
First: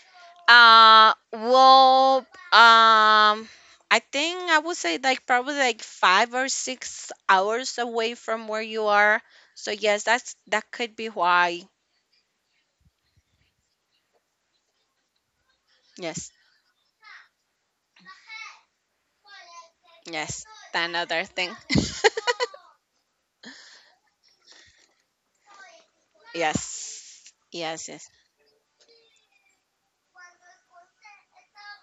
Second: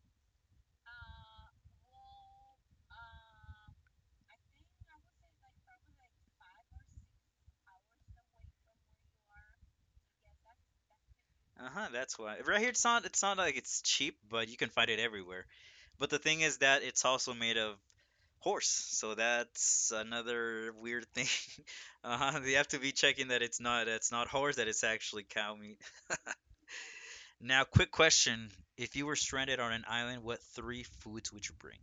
Speaker 2: Well, I think I would say like probably like 5 or 6 hours away from where you are. So yes, that's, that could be why.
Speaker 1: Uh huh. That's why. Right here, it's not. It's not like it's cheap, but you can find it everywhere. But the
Speaker 2: Yes,
Speaker 1: thing is that it's also made of horse, so that's
Speaker 2: yes,
Speaker 1: another weird
Speaker 2: another
Speaker 1: thing.
Speaker 2: thing. <laughs>
Speaker 1: <laughs> Uh-huh. You have to be checking that it's not. It's not horse. That it's actually cow meat.
Speaker 2: Yes,
Speaker 1: Now,
Speaker 2: yes,
Speaker 1: quick
Speaker 2: yes.
Speaker 1: question: if you were stranded on an island, what three foods would you bring?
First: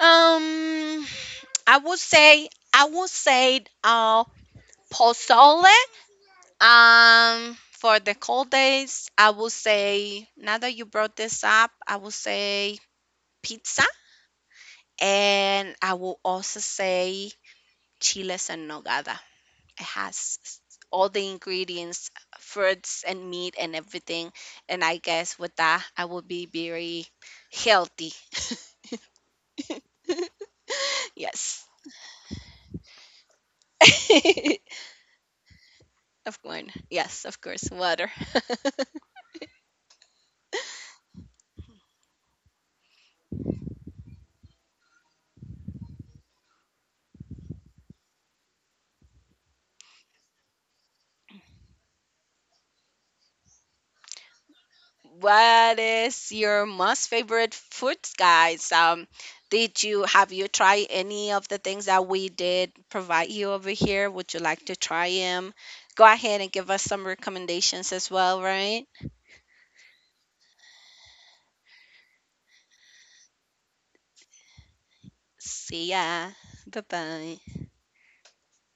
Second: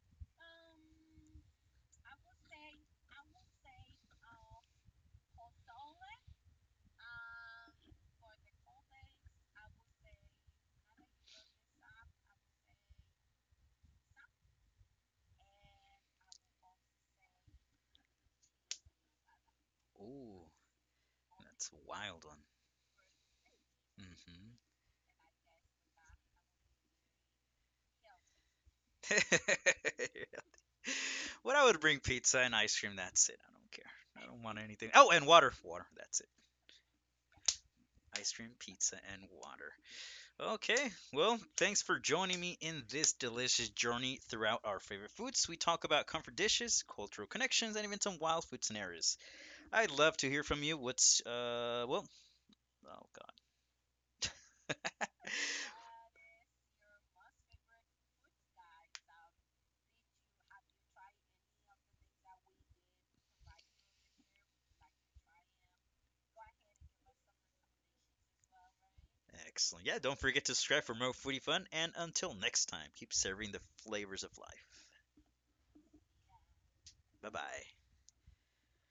Speaker 2: Um, I would say, I would say pozole. For the cold days, I would say, now that you brought this up, I would say pizza. And I will also say chiles en nogada. It has
Speaker 1: Ooh,
Speaker 2: all the
Speaker 1: that's a
Speaker 2: ingredients,
Speaker 1: wild one.
Speaker 2: fruits and meat and everything. And I guess with that, I will be very healthy. <laughs>
Speaker 1: Hmm. <laughs> What I
Speaker 2: Yes.
Speaker 1: would bring, pizza and ice cream. That's it. I don't care.
Speaker 2: <laughs>
Speaker 1: I don't want anything. Oh, and water. Water. That's it.
Speaker 2: Of course. Yes, of course. Water.
Speaker 1: Ice cream, pizza, and water. Okay, well, thanks for joining me in this delicious journey throughout our favorite foods. We talk about comfort dishes, cultural connections, and even some wild food scenarios. I'd love to hear from you. What's, well, oh god.
Speaker 2: What is your most favorite food, guys? Did you, have you tried any of the things that we did provide you over here? Would you like to try them? Go ahead and give us some recommendations as well, right?
Speaker 1: Excellent. Yeah, don't forget to subscribe for more foodie fun, and until next time, keep serving the flavors of life.
Speaker 2: See ya. Bye
Speaker 1: Bye
Speaker 2: bye.
Speaker 1: bye.